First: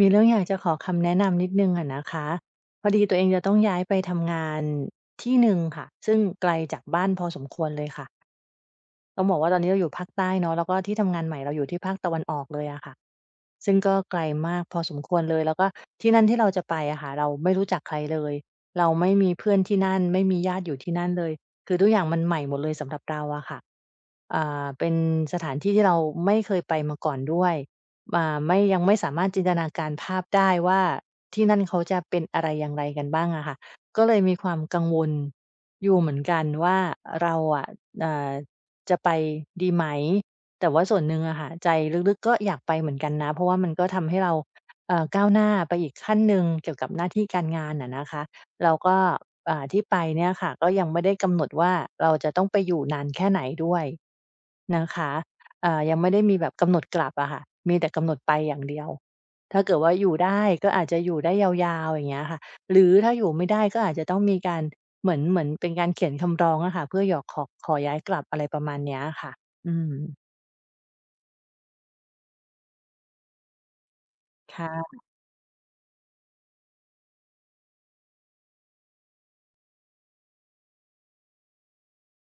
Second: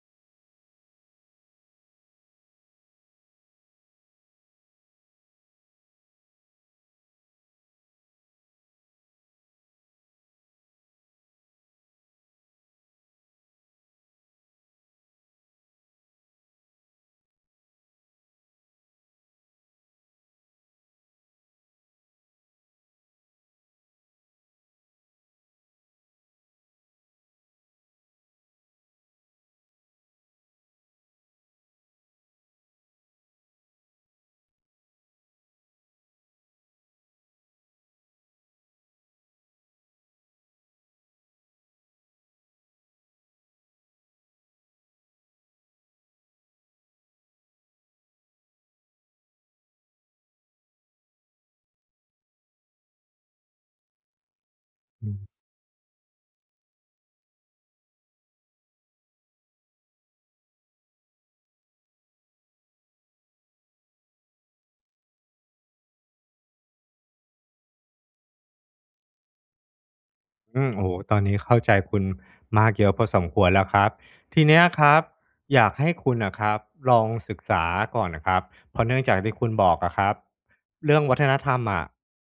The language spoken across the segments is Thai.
มีเรื่องอยากจะขอคำแนะนำนิดหนึ่งอะนะคะพอดีตัวเองจะต้องย้ายไปทำงานที่หนึ่งค่ะซึ่งไกลจากบ้านพอสมควรเลยค่ะต้องบอกค่ะซึ่งก็ไกลมากพอสมควรเลยแล้วก็ที่นั่นที่เราจะไปอะค่ะเราไม่รู้จักใครเลยเราไม่มีเพื่อนที่นั่นไม่มีญาติอยู่ที่นั่นเลย เราอะค่ะเป็นสถานที่ที่เราไม่เคยไปมาก่อนด้วยไม่ยังไม่สามารถจินตนาการภาพได้ว่าที่นั่นเขาจะเป็นอะไรอย่างไรกันบ้างอะค่ะก็เลยมีความกังวลอยู่เหมือนกันว่าเราอะอ่าจะไปดีไหมแต่ว่าส่วนหนึ่งอะค่ะใจลึกๆก็อยากไปเหมือนกันนะเพราะว่ามันก็ทำให้เราก้าวหน้าไปอีกขั้นหนึ่งเกี่ยวกับหน้าที่การงานอะนะคะ เราก็ที่ไปเนี่ยค่ะก็ยังไม่ได้กำหนดว่าเราจะต้องไปอยู่นานแค่ไหนด้วยนะคะอืยังไม่ได้มีแบบกำหนดกลับอะค่ะมีแต่กำหนดไปอย่างเดียวถ้าเกิดว่าอยู่ได้ก็อาจจะอยู่ได้ยาวๆอย่างเงี้ยค่ะหรือถ้าอยู่ไม่ได้ก็อาจจะต้องมีการเหมือนเป็นการเขียนคำร้องอะค่ะเพื่อหยอกขอย้ายกลับอะไรประมาณเนี้ยค่ะอืมโอ้โหตอนนี้เข้าใจคุณมากเยอะพอสมควรแล้วครับทีเนี้ยครัค่ะบอยากให้คุณนะครับลองศึกษาก่อนนะครับเพราะเนื่องจากที่คุณบอกอะครับเรื่องวัฒนธรรมอะ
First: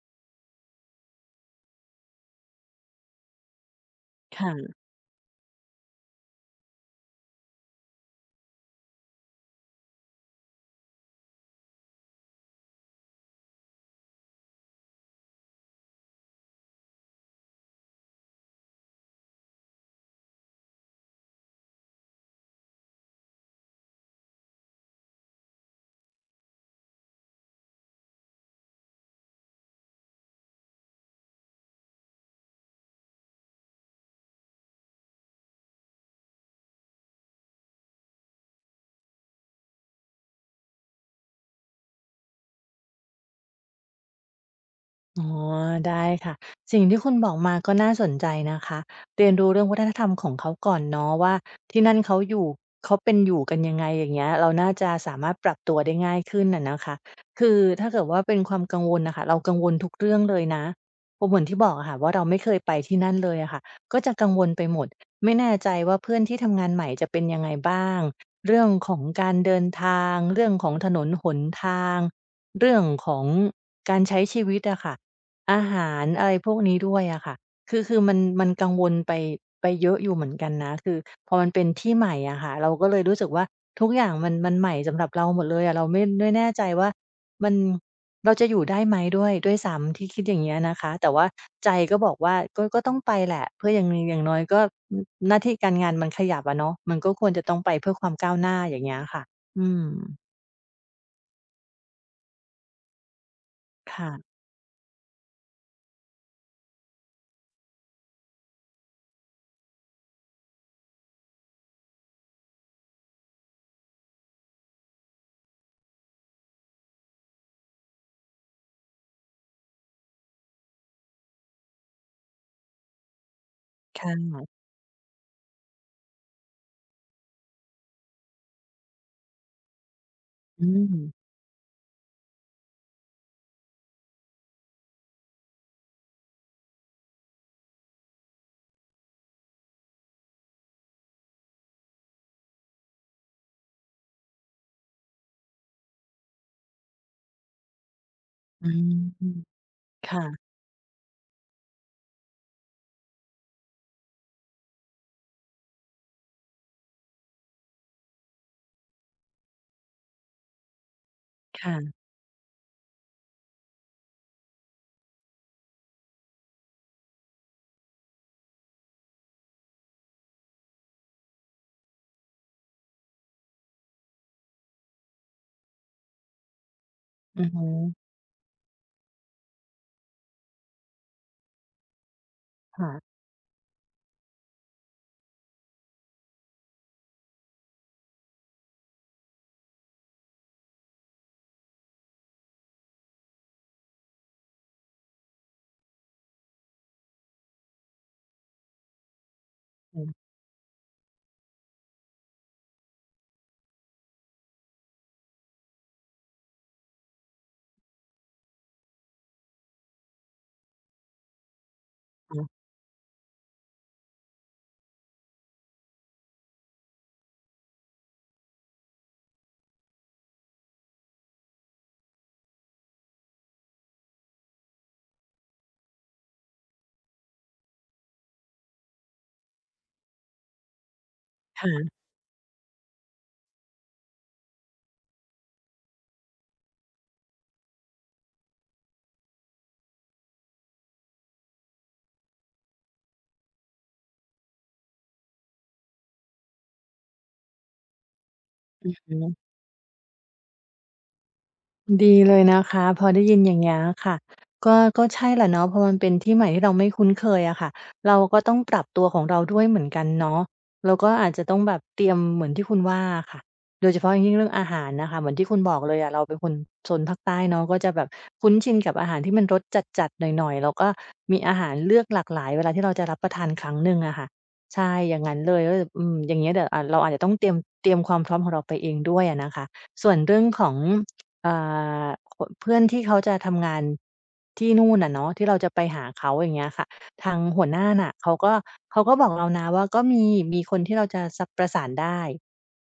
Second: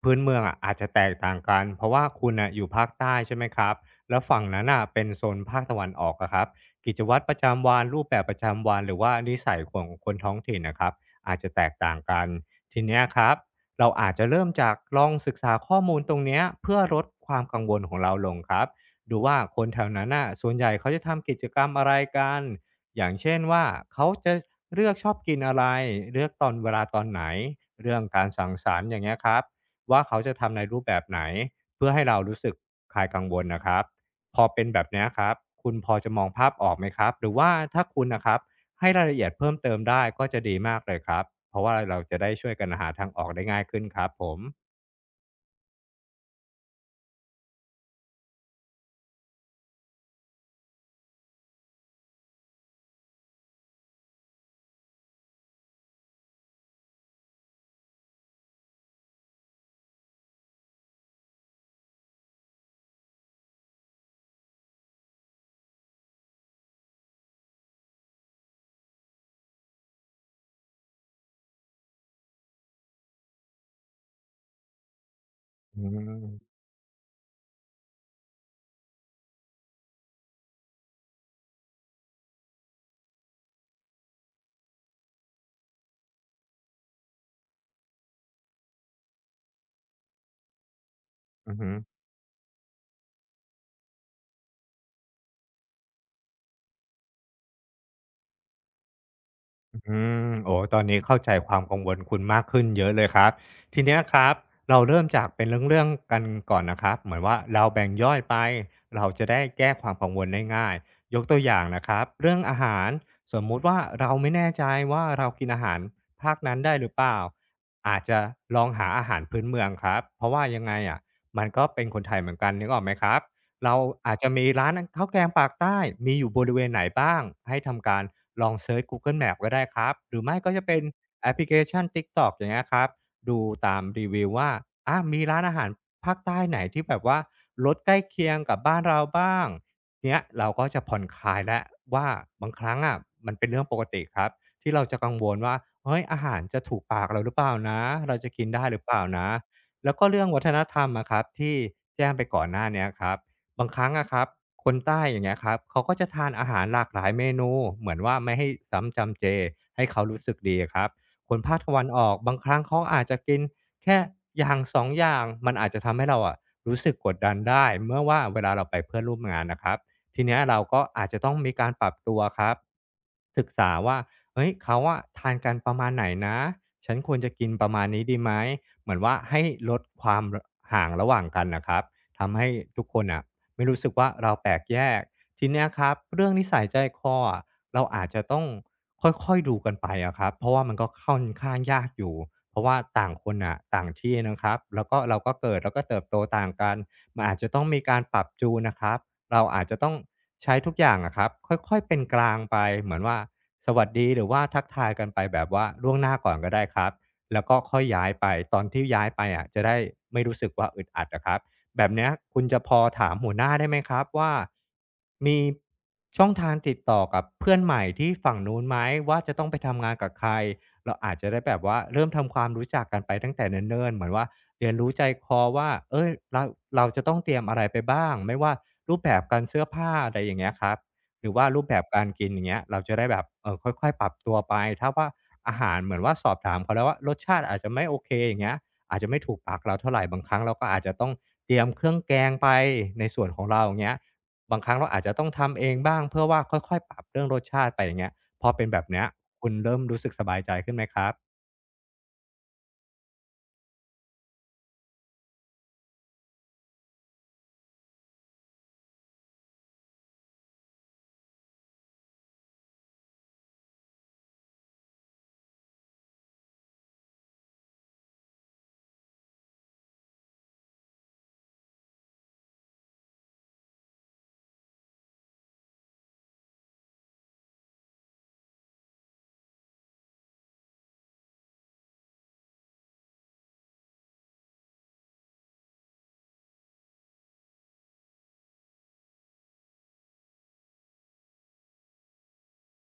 พื้นเมืองอะอาจจะแตกต่างกันเพราะว่าคุณอ่ะอยู่ภาคใต้ใช่ไหมครับแล้วฝั่งนั้นค่ะ อ่ะเป็นโซนภาคตะวันออกอะครับกิจวัตรประจำวันรูปแบบประจำวันหรือว่านิสัยของคนท้องถิ่นนะครับอาจจะแตกต่างกันทีเนี้ยครับ เราอาจจะเริ่มจากลองศึกษาข้อมูลตรงเนี้ยเพื่อลดความกังวลของเราลงครับ ดูว่าคนแถวนั้นน่ะส่วนใหญ่เขาจะทำกิจกรรมอะไรกัน อย่างเช่นว่าเขาจะเลือกชอบกินอะไร เลือกตอนเวลาตอนไหนเรื่องการสังสรรค์อย่างเงี้ยครับว่าเขาจะทำในรูปแบบไหนเพื่อให้เรารู้สึกคลายกังวลนะครับพอเป็นแบบเนี้ยครับคุณพอจะมองภาพออกไหมครับหรือว่าถ้าคุณนะครับ ให้รายละเอียดเพิ่มเติมได้ก็จะดีมากเลยครับ เพราะว่าเราจะได้ช่วยกันหาทางออกได้ง่ายขึ้นครับผมอ๋อได้ค่ะสิ่งที่คุณบอกมาก็น่าสนใจนะคะเรียนรู้เรื่องวัฒนธรรมของเขาก่อนเนาะว่าที่นั่นเขาอยู่เขาเป็นอยู่กันยังไงอย่างเงี้ยเราน่าจะสามารถปรับตัวได้ง่ายขึ้นน่ะนะคะคือถ้าเกิดว่าเป็นความกังวลน่ะค่ะเรากังวลทุกเรื่องเลยนะเพราะเหมือนที่บอกอะค่ะว่าเราไม่เคยไปที่นั่นเลยอะค่ะก็จะกังวลไปหมดไม่แน่ใจว่าเพื่อนที่ทำงานใหม่จะเป็นยังไงบ้างเรื่องของการเดินทางเรื่องของถนนหนทางเรื่องของการใช้ชีวิตอะค่ะ อาอืหารอะไรพวกมนี้ด้วยอะค่ะคือมันกังวลไปเยอะอยู่เหมือนกันนะคือพอมันเป็นที่ใหม่อะค่ะ เราก็เลยรู้สึกว่าทุกอย่างมันใหม่สำหรับเราหมดเลยอะเราไม่แน่ใจว่ามันเราจะอยู่ได้ไหมด้วยซ้ำที่คิดอย่างเงี้ยนะคะแต่ว่าอืใจม ก็บอกว่าก็ต้องไปแหละเพื่ออย่างน้อยก็หน้าที่การงานมันขยับอะเนาะมันก็ควรจะต้องไปเพื่อความก้าวหน้าอย่างเงี้ยค่ะอือมืมโอ้ตอนนี้เข้าใจความกังวลคุณมากขึ้นเยอะเลยครับทีเนี้ยครัค่ะบเราเริ่มจากเป็นเรื่องๆกันก่อนนะครับเหมือนว่าเราแบ่งย่อยไปเราจะได้แก้ความกังวลได้ง่ายยกตัวอย่างนะครับเรื่องอาหารสมมุติว่าเราไม่แน่ใจว่าเรากินอาหารภาคนั้นได้หรือเปล่าอาจจะลองหาอาหารพื้นเมืองครับเพราะว่ายังไงอะมันก็เป็นคนไทยเหมือนกันนึกออกไหมครับ เราค่อาจจะะมีร้านข้าวแกงปากใต้มีอยู่บริเวณไหนบ้างให้ทำการลองเซิร์ช Google Map ก็ได้ครับหรือไม่ก็จะอืเป็นมแอปพลิเคชัน TikTok อย่างเงี้ยครับดูตามรีวิวว่าอะมีร้านอาหารภาคใต้ไหนที่แบบว่ารสใกล้เคียงกับบ้านเราบ้างเนี้ยเราก็จะผ่อนคลายแล้วว่าบางครั้งอะมันเป็นเรื่องปกติครับที่เราจะกังวลว่าเฮ้ยอาหารจะถูกปากเราหรือเปล่านะเราจะกินได้อืหรือมเปล่านะแล้วก็เรื่องวัฒค่ะนธรรมอะครับที่แจ้งไปก่อนหน้าเนี้ยครับ บางครั้งอะครับคนใต้อย่างเงี้ยครับเขาก็จะทานอาหารหลากหลายเมนูเหมือนว่าไม่ให้ซ้ำจำเจให้เขารู้สึกดีครับคนภาคตะวันอค่ะอก บางครั้งเขาอาจจะกินแค่อย่าง2องอย่างมันอาจจะทำให้เราอะรู้สึกกดดันได้ เมื่อว่าเวลาเราไปเพื่อนร่วมงานนะครับทีเนี้ยเราก็อาจจะต้องมีการปรับตัวครับศึกษาว่าเฮ้ยเขาอะทานกันประมาณไหนนะฉันควรจะอืกิอนฮึ ประมาณนี้ดีไหมเหมือนว่าให้ลดความห่างระหว่างกันนะครับทำให้ทุกคนค่ะอ่ะ ไม่รู้สึกว่าเราแปลกแยกทีเนี้ยครับเรื่องนิสัยใจคออะเราอาจจะต้องค่อยๆดูกันไปอะครับเพราะว่ามันก็ค่อนข้างยากอยู่เพราะว่าต่างคนน่ะต่างที่นะครับแล้วก็เราก็เกิดแล้วก็เติบโตต่างกันมันอาจจะต้องมีการปรับจูนนะครับเราอาจจะต้องอือใช้ทุกอย่างอะครับค่อยๆเป็นกลางไปเหมือนว่าสวัสดีหรือว่าทักทายกันไปแบบว่าล่วงหน้าก่อนก็ได้ครับแล้วก็ค่อยย้ายไปตอนที่ย้ายไปอะจะได้ไม่รู้สึกว่าอึดอัดอะครับ แบบเนี้ยคุณจะฮึพอถามหัวหน้าได้ไหมครับว่ามีช่องทางติดต่อกับเพื่อนใหม่ที่ฝั่งนู้นไหมว่าจะต้องไปทำงานกับใครเราอาจจะได้แบบว่าเริ่มทำความรู้จักกันไปตั้งแต่เนิ่นๆเหมือนว่าเรียนรู้ใจคอว่าเอ้ยเราเราจะต้องเตรียมอะไรไปบ้างไม่ว่ารูปแบบการเสื้อผ้าอะไรอย่างเงี้ยครับหรือว่ารูปแบบค่ะการกินอย่างเงี้ยเราจะได้แบบเออค่อยๆปรับตัวไปถ้าว่าอาหารเหมือนว่าสอบถามเขาแล้วว่ารสชาติอาจจะไม่โอเคอย่างเงี้ย อาจจะไม่ถูกปากเราเท่าไหร่บางครั้งเราก็อาจจะต้องเตรียมเครื่องแกงไปในส่วนของเราอย่างเงี้ยบางครั้งเราอาจจะต้องทำเองบ้างเพื่อว่าค่อยๆปรับเรื่องรสชาติไปอย่างเงี้ยพอเป็นแบบอือเนี้ฮยึ คุณเริ่มรู้สึกสบายใจขึ้นไหมครับดีเลยนะคะพอได้ยินอย่างเงี้ยค่ะก็ใช่แหละเนาะพอมันเป็นที่ใหม่ที่เราไม่คุ้นเคยอะค่ะเราก็ต้องปรับตัวของเราด้วยเหมือนกันเนาะแล้วก็อาจจะต้องแบบเตรียมเหมือนที่คุณว่าอะค่ะโดยเฉพาะอย่างยิ่งเรื่องอาหารนะคะเหมือนที่คุณบอกเลยอะเราเป็นคนโซนภาคใต้เนาะก็จะแบบคุ้นชินกับอาหารที่มันรสจัดๆหน่อยๆแล้วก็มีอาหารเลือกหลากหลายเวลาที่เราจะรับประทานครั้งหนึ่งอะค่ะใช่อย่างงั้นเลยก็จะอย่างเงี้ยเดี๋ยวเราอาจจะต้องเตรียมความพร้อมของเราไปเองด้วยอะนะคะส่วนเรื่องของ อ่าขเพื่อนที่เขาจะทำงานที่นู่นอะเนาะที่เราจะไปหาเขาอย่างเงี้ยค่ะทางหัวหน้าน่ะเขาก็บอกเรานะว่าก็มีคนที่เราจะสประสานได้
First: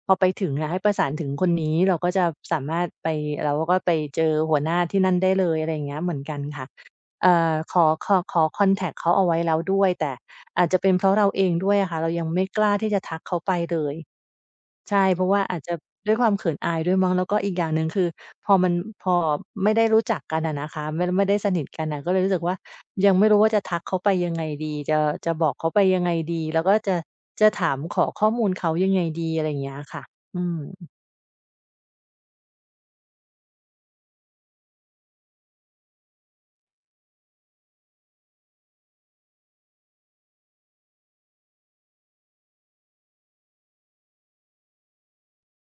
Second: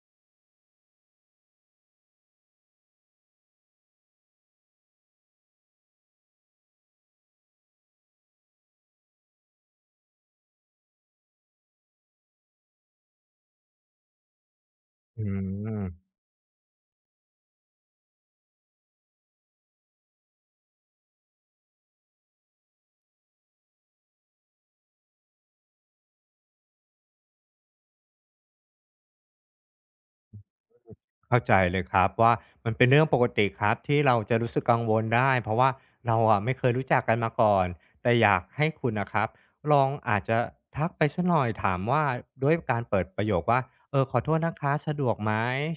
พอไปถึงอะให้ประสานถึงคนนี้เราก็จะสามารถไปเราก็ไปเจอหัวหน้าที่นั่นได้เลยอะไรอย่างเงี้ยเหมือนกันค่ะขอคอนแท็กต์เขาเอาไว้แล้วด้วยแต่อาจจะเป็นเพราะเราเองด้วยอะค่ะเรายังไม่กล้าที่จะทักเขาไปเลย ใช่เพอืราะว่าอาจจะม ด้วยความเขินอายด้วยมั้งแล้วก็อีกอย่างหนึ่งคือพอมันพอไม่ได้รู้จักกันอะนะคะไม่ได้สนิทกันน่ะก็เลยรู้สึกว่ายังไม่รู้ว่าจะทักเขาไปยังไงดีจะบอกเขาไปยังไงดีแล้วก็จะถามขอข้อมูลเขายังไงดีอะไรอย่างเงี้ยค่ะอืมเข้าใจเลยครับว่ามันเป็นเรื่องปกติครับที่เราจะรู้สึกกังวลได้เพราะว่าเราอะไม่เคยรู้จักกันมาก่อนแต่อยากให้คุณนะครับลองอาจจะทักไปสักหน่อยถามว่าด้วยการเปิดประโยคว่าขอโทษนะคะสะดวกไหม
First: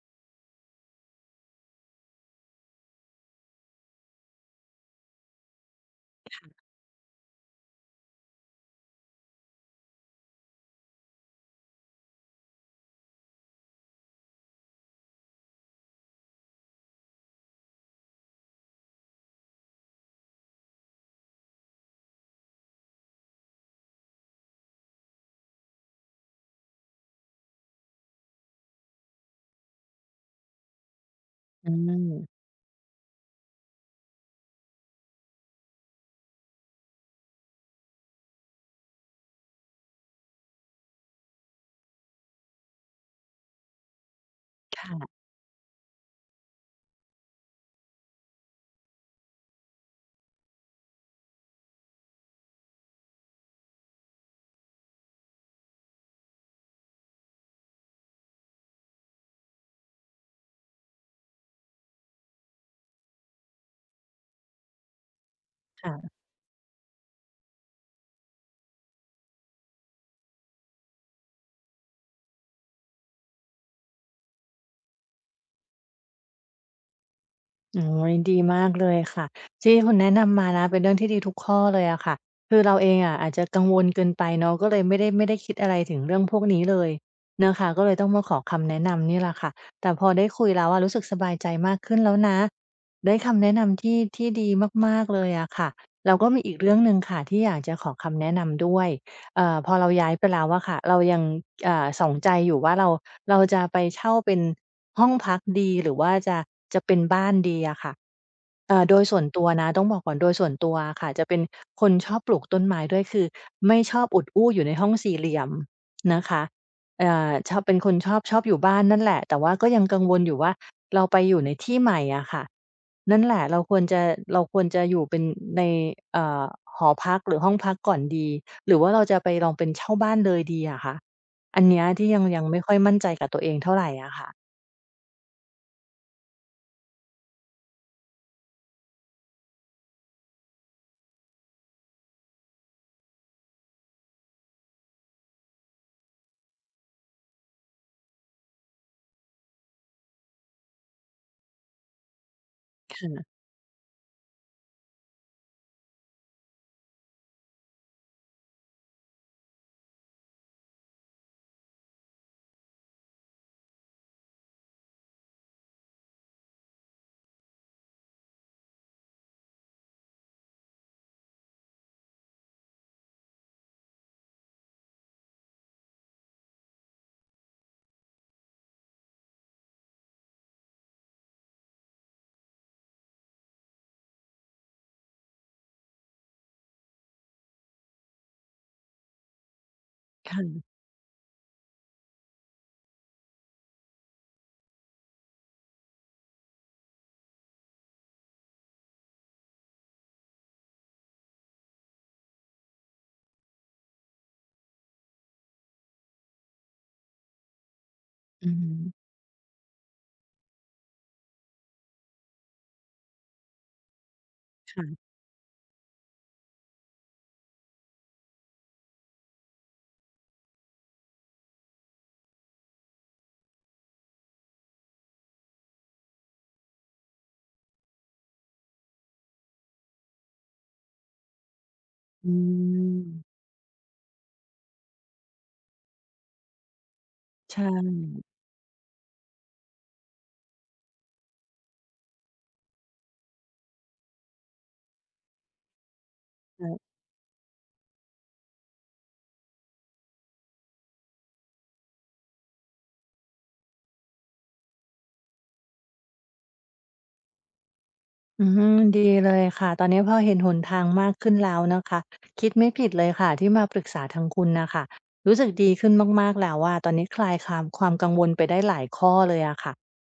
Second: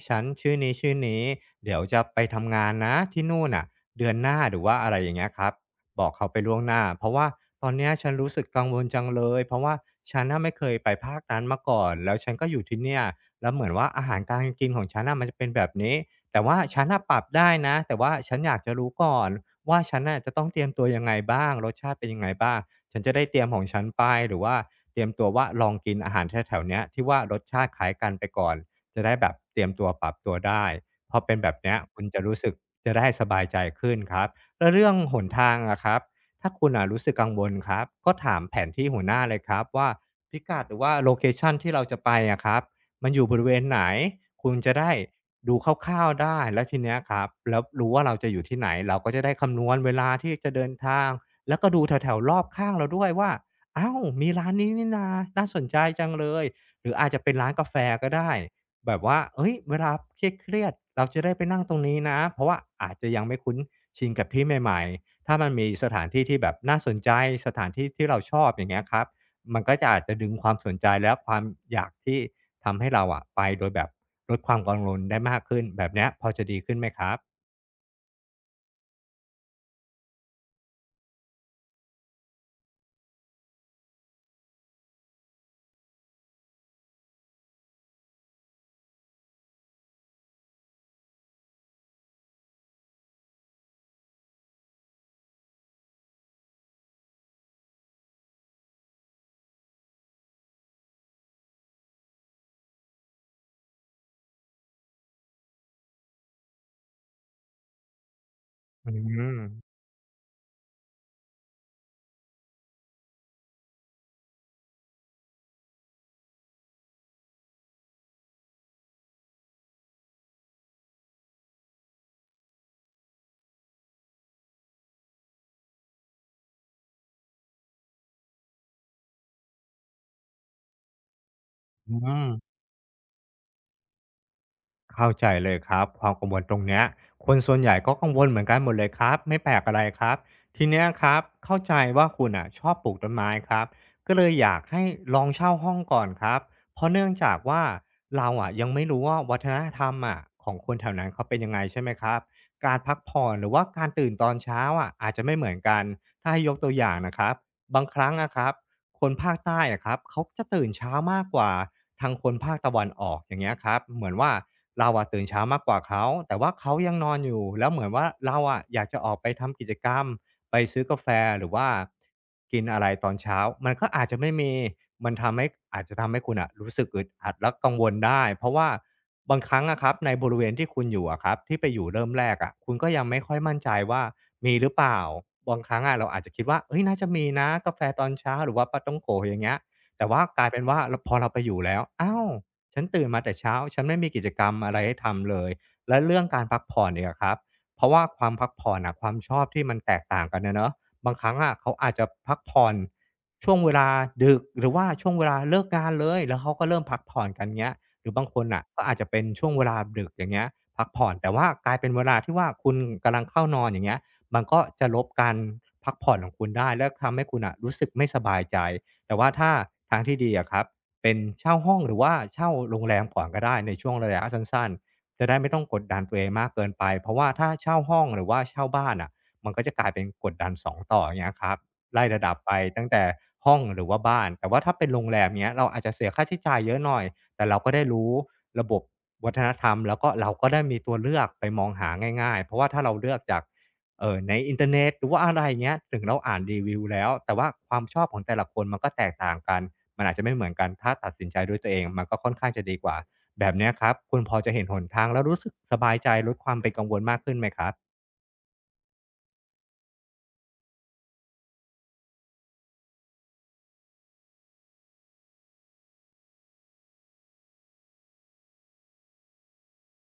ฉันชื่อนี้ชื่อนี้เดี๋ยวจะไปทำงานนะที่นู่นอ่ะเดือนหน้าหรือว่าอะไรอย่างเงี้ยครับบอกเขาไปล่วงหน้าเพราะว่าตอนเนี้ยฉันรู้สึกกังวลจังเลยเพราะว่าฉันน่ะไม่เคยไปภาคนั้นมาก่อนแล้วฉันก็อยู่ที่เนี่ย แล้วเหมือนว่าอาหารการกินของฉันน่ะมันจะเป็นแบบนี้แต่ว่าฉันน่ะปรับได้นะแต่ว่าฉันอยากจะรู้ก่อนว่าฉันน่ะจะต้องเตรียมตัวยังไงบ้างรสชาติเป็นยังไงบ้างฉันจะได้เตรียมของฉันไปหรือว่าเตรียมตัวว่าลองกินอาหารแถวๆเนี้ยที่ว่ารสชาติคล้ายกันไปก่อนจะได้แบบเตรียมตัวปรับตัวได้พอเป็นแบบอืเนี้ยคุณมจะรู้สึกจะได้สบายใจขึ้นครับแล้วเรื่องหนทางอะครับถ้าคุณน่ะรู้สึกกังวลครับก็ถามแผนที่หัวหน้าเลยครับว่าพิกัดหรือว่าโลเคชันที่เราจะไปอะครับ มันอยู่บริเวณไหนคุณจะได้ค่ะดูคร่าวๆได้แล้วทีเนี้ยครับแล้วรู้ว่าเราจะอยู่ที่ไหนเราก็จะได้คำนวณเวลาที่จะเดินทางแล้วก็ดูแถวๆรอบข้างเราด้วยว่าอ้าวมีร้านนี้นี่นาน่าสนใจจังเลยหรืออาจจะเป็นร้านกาแฟก็ได้แบบว่าเฮ้ยเวลาเครียดๆเราจะได้ไปนั่งตรงนี้นะเพราะว่าอาจจะยังไม่คุ้นชินกับที่ใหม่ๆถ้ามันมีสถานค่ะ ที่ที่แบบน่าสนใจสถานที่ที่เราชอบอย่างเงี้ยครับมันก็จะอาจจะดึงความสนใจและความอยากที่ ทำให้เราอะไปโดยแบบลดความกังวลได้มากขึ้นแบบเนี้ยพอจะดีขึ้นไหมครับโอ้ยดีมากเลยค่ะที่คุณแนะนำมานะเป็นเรื่องที่ดีทุกข้อเลยอะค่ะคือเราเองอะอาจจะกังวลเกินไปเนาะก็เลยไม่ได้คิดอะไรถึงเรื่องพวกนี้เลยนะคะก็เลยต้องมาขอคำแนะนำนี่แหละค่ะแต่พอได้คุยแล้วอะรู้สึกสบายใจมากขึ้นแล้วนะได้คำแนะนำที่ดีมากๆเลยอะค่ะเราก็มีอีกเรื่องหนึ่งค่ะที่อยากจะขอคำแนะนำด้วย พอเราย้ายไปแล้วอะค่ะเรายังส่องใจอยู่ว่าเราจะไปเช่าเป็นห้องพักดีหรือว่าจะจะเป็นบ้านดีอะค่ะอืโดยส่วนมตัวนะต้องบอกก่อนโดยส่วนตัวอะค่ะจะเป็นคนชอบปลูกต้นไม้ด้วยคือไม่ชอบอุดอู้อยู่ในห้องสี่เหลี่ยมนะคะชอบเป็นคนชอบอยู่บ้านนั่นแหละแต่ว่าก็ยังกังวลอยู่ว่าเราไปอยู่ในที่ใหม่อะค่ะนั่นแหละเราควรจะอยู่เป็นในเอ่อหอพักหรือห้องพักก่อนดีหรือบ้านเลย อืม เข้าใจเลยครับความกังวลตรงเนี้ยคนส่วนใหญ่ก็กังวลเหมือนกันหมดเลยครับไม่แปลกอะไรครับทีเนี้ยครับเข้าใจว่าคุณอ่ะชอบปลูกต้นไม้ครับก็เลยอยากให้ลองเช่าห้องก่อนครับเพราะเนื่องจากว่าเราอ่ะยังไม่รู้ว่าวัฒนธรรมอ่ะของคนแถวนั้นเขาเป็นยังไงใช่ไหมครับการพักผ่อนหรือว่าการตื่นตอนเช้าอ่ะอาจจะไม่เหมือนกันถ้าให้ยกตัวอย่างนะครับบางครั้งนะครับ คนภาคใต้อะครับเขาจะตื่นเช้ามากกว่าทางคนภาคตะวันออกอย่างเงี้ยครับเหมือนว่าเราอะตื่นเช้ามากกว่าเขาแต่ว่าเขายังนอนอยู่แล้วเหมือนว่าเราอะอยากจะออกไปทำกิจกรรมไปซื้อกาแฟหรือว่ากินอะไรตอนเช้ามันก็อาจจะไม่มีมันทำให้อาจจะทำให้คุณอะรู้สึกอึดอัดและกังวลได้เพราะว่า บางครั้งอะครับในบริเวณที่คุณอยู่อะครับที่ไปอยู่เริ่มแรกอะคุณก็ยังไม่ค่อยมั่นใจว่ามีหรือเปล่าบางครั้งอะเราอาจจะคิดว่าเอ้ยน่าจะมีนะกาแฟตอนเช้าหรือว่าปาต้องโกะอย่างเงี้ยแต่ว่ากลายเป็ค่ะนว่าพอเราไปอยู่แล้วอ้าวฉันตื่นมาแต่เช้าฉันไม่มีกิจกรรมอะไรให้ทำเลยและเรื่องการพักผ่อนเนี่ยครับเพราะว่าความพักผ่อนอะความชอบที่มันแตกต่างกันนะเนาะบางครั้งอะเขาอาจจะพักผ่อนช่วงเวลาดึกหรือว่าช่วงเวลาเลิกงานเลยแล้วเขาก็เริ่มพักผ่อนกันเงี้ย หรือบางคนอือน่ะฮึก็อาจจะเป็นช่วงเวลาดึกอย่างเงี้ยพักผ่อนแต่ว่ากลายเป็นเวลาที่ว่าคุณกำลังเข้านอนอย่างเงี้ยมันก็จะลค่ะบการพักผ่อนของคุณได้แล้วทำให้คุณน่ะรู้สึกไม่สบายใจแต่ว่าถ้าทางที่ดีอะครับเป็นเช่าห้องหรือว่าเช่าโรงแรมก่อนก็ได้ในช่วงระยะสั้นๆจะได้ไม่ต้องกดดันตัวเองมากเกินไปเพราะว่าถ้าเช่าห้องหรือว่าเช่าบ้านน่ะมันก็จะกลายเป็นกดดันสองต่ออย่างเงี้ยครับไล่ระอืดับไปตั้งมแต่ห้องหรือว่าบ้านแต่ว่าถ้าเป็นโรงแรมเงี้ยเราอาจจะเสียค่าใช้จ่ายเยอะหน่อย แต่เราใช่ก็ได้รู้ระบบวัฒนธรรมแล้วก็เราก็ได้มีตัวเลือกไปมองหาง่ายๆ เพราะว่าถ้าเราเลือกจากในอินเทอร์เน็ตหรือว่าอะไรเงี้ยถึงเราอ่านรีค่ะวิวแล้วแต่ว่าความชอบของแต่ละคนมันก็แตกต่างกันมันอาจจะไม่เหมือนกันถ้าตัดสินใจด้วยตัวเองมันก็ค่อนข้างจะดีกว่าแบบเนี้ยครับคุณพอจะเห็นหนทางแล้วรู้สึกสบายใจลดความเป็นกังวลมากขึ้นไหมครับ อืมดีเลยค่ะตอนนี้พอเห็นหนทางมากขึ้นแล้วนะคะคิดไม่ผิดเลยค่ะที่มาปรึกษาทางคุณน่ะค่ะรู้สึกดีขึ้นมากๆแล้วอะตอนนี้คลายความกังวลไปได้หลายข้อเลยอะค่ะ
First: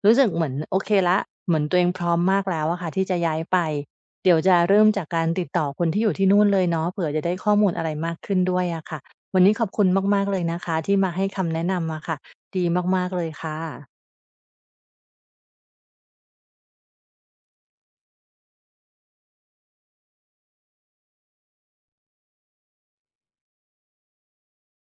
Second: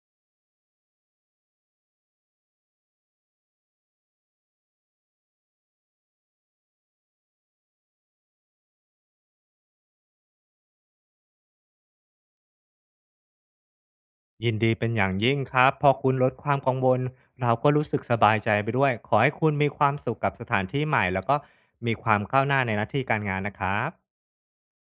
รู้สึกเหมือนโอเคแล้วเหมือนตัวเองพร้อมมากแล้วอะค่ะที่จะย้ายไป เดี๋ยวจะเริ่มจากการติดต่อคนที่อยู่ที่นู่นเลยเนาะเผื่อจะได้ข้อมูลอะไรมากขึ้นด้วยอะค่ะวันนี้ขอบคุณมากๆเลยนะคะที่มาให้คำแนะนำอะค่ะดีมากๆเลยค่ะยินดีเป็นอย่างยิ่งครับพอคุณลดความกังวลเราก็รู้สึกสบายใจไปด้วยขอให้คุณมีความสุขกับสถานที่ใหม่แล้วก็มีความก้าวหน้าในหน้าที่การงานนะครับ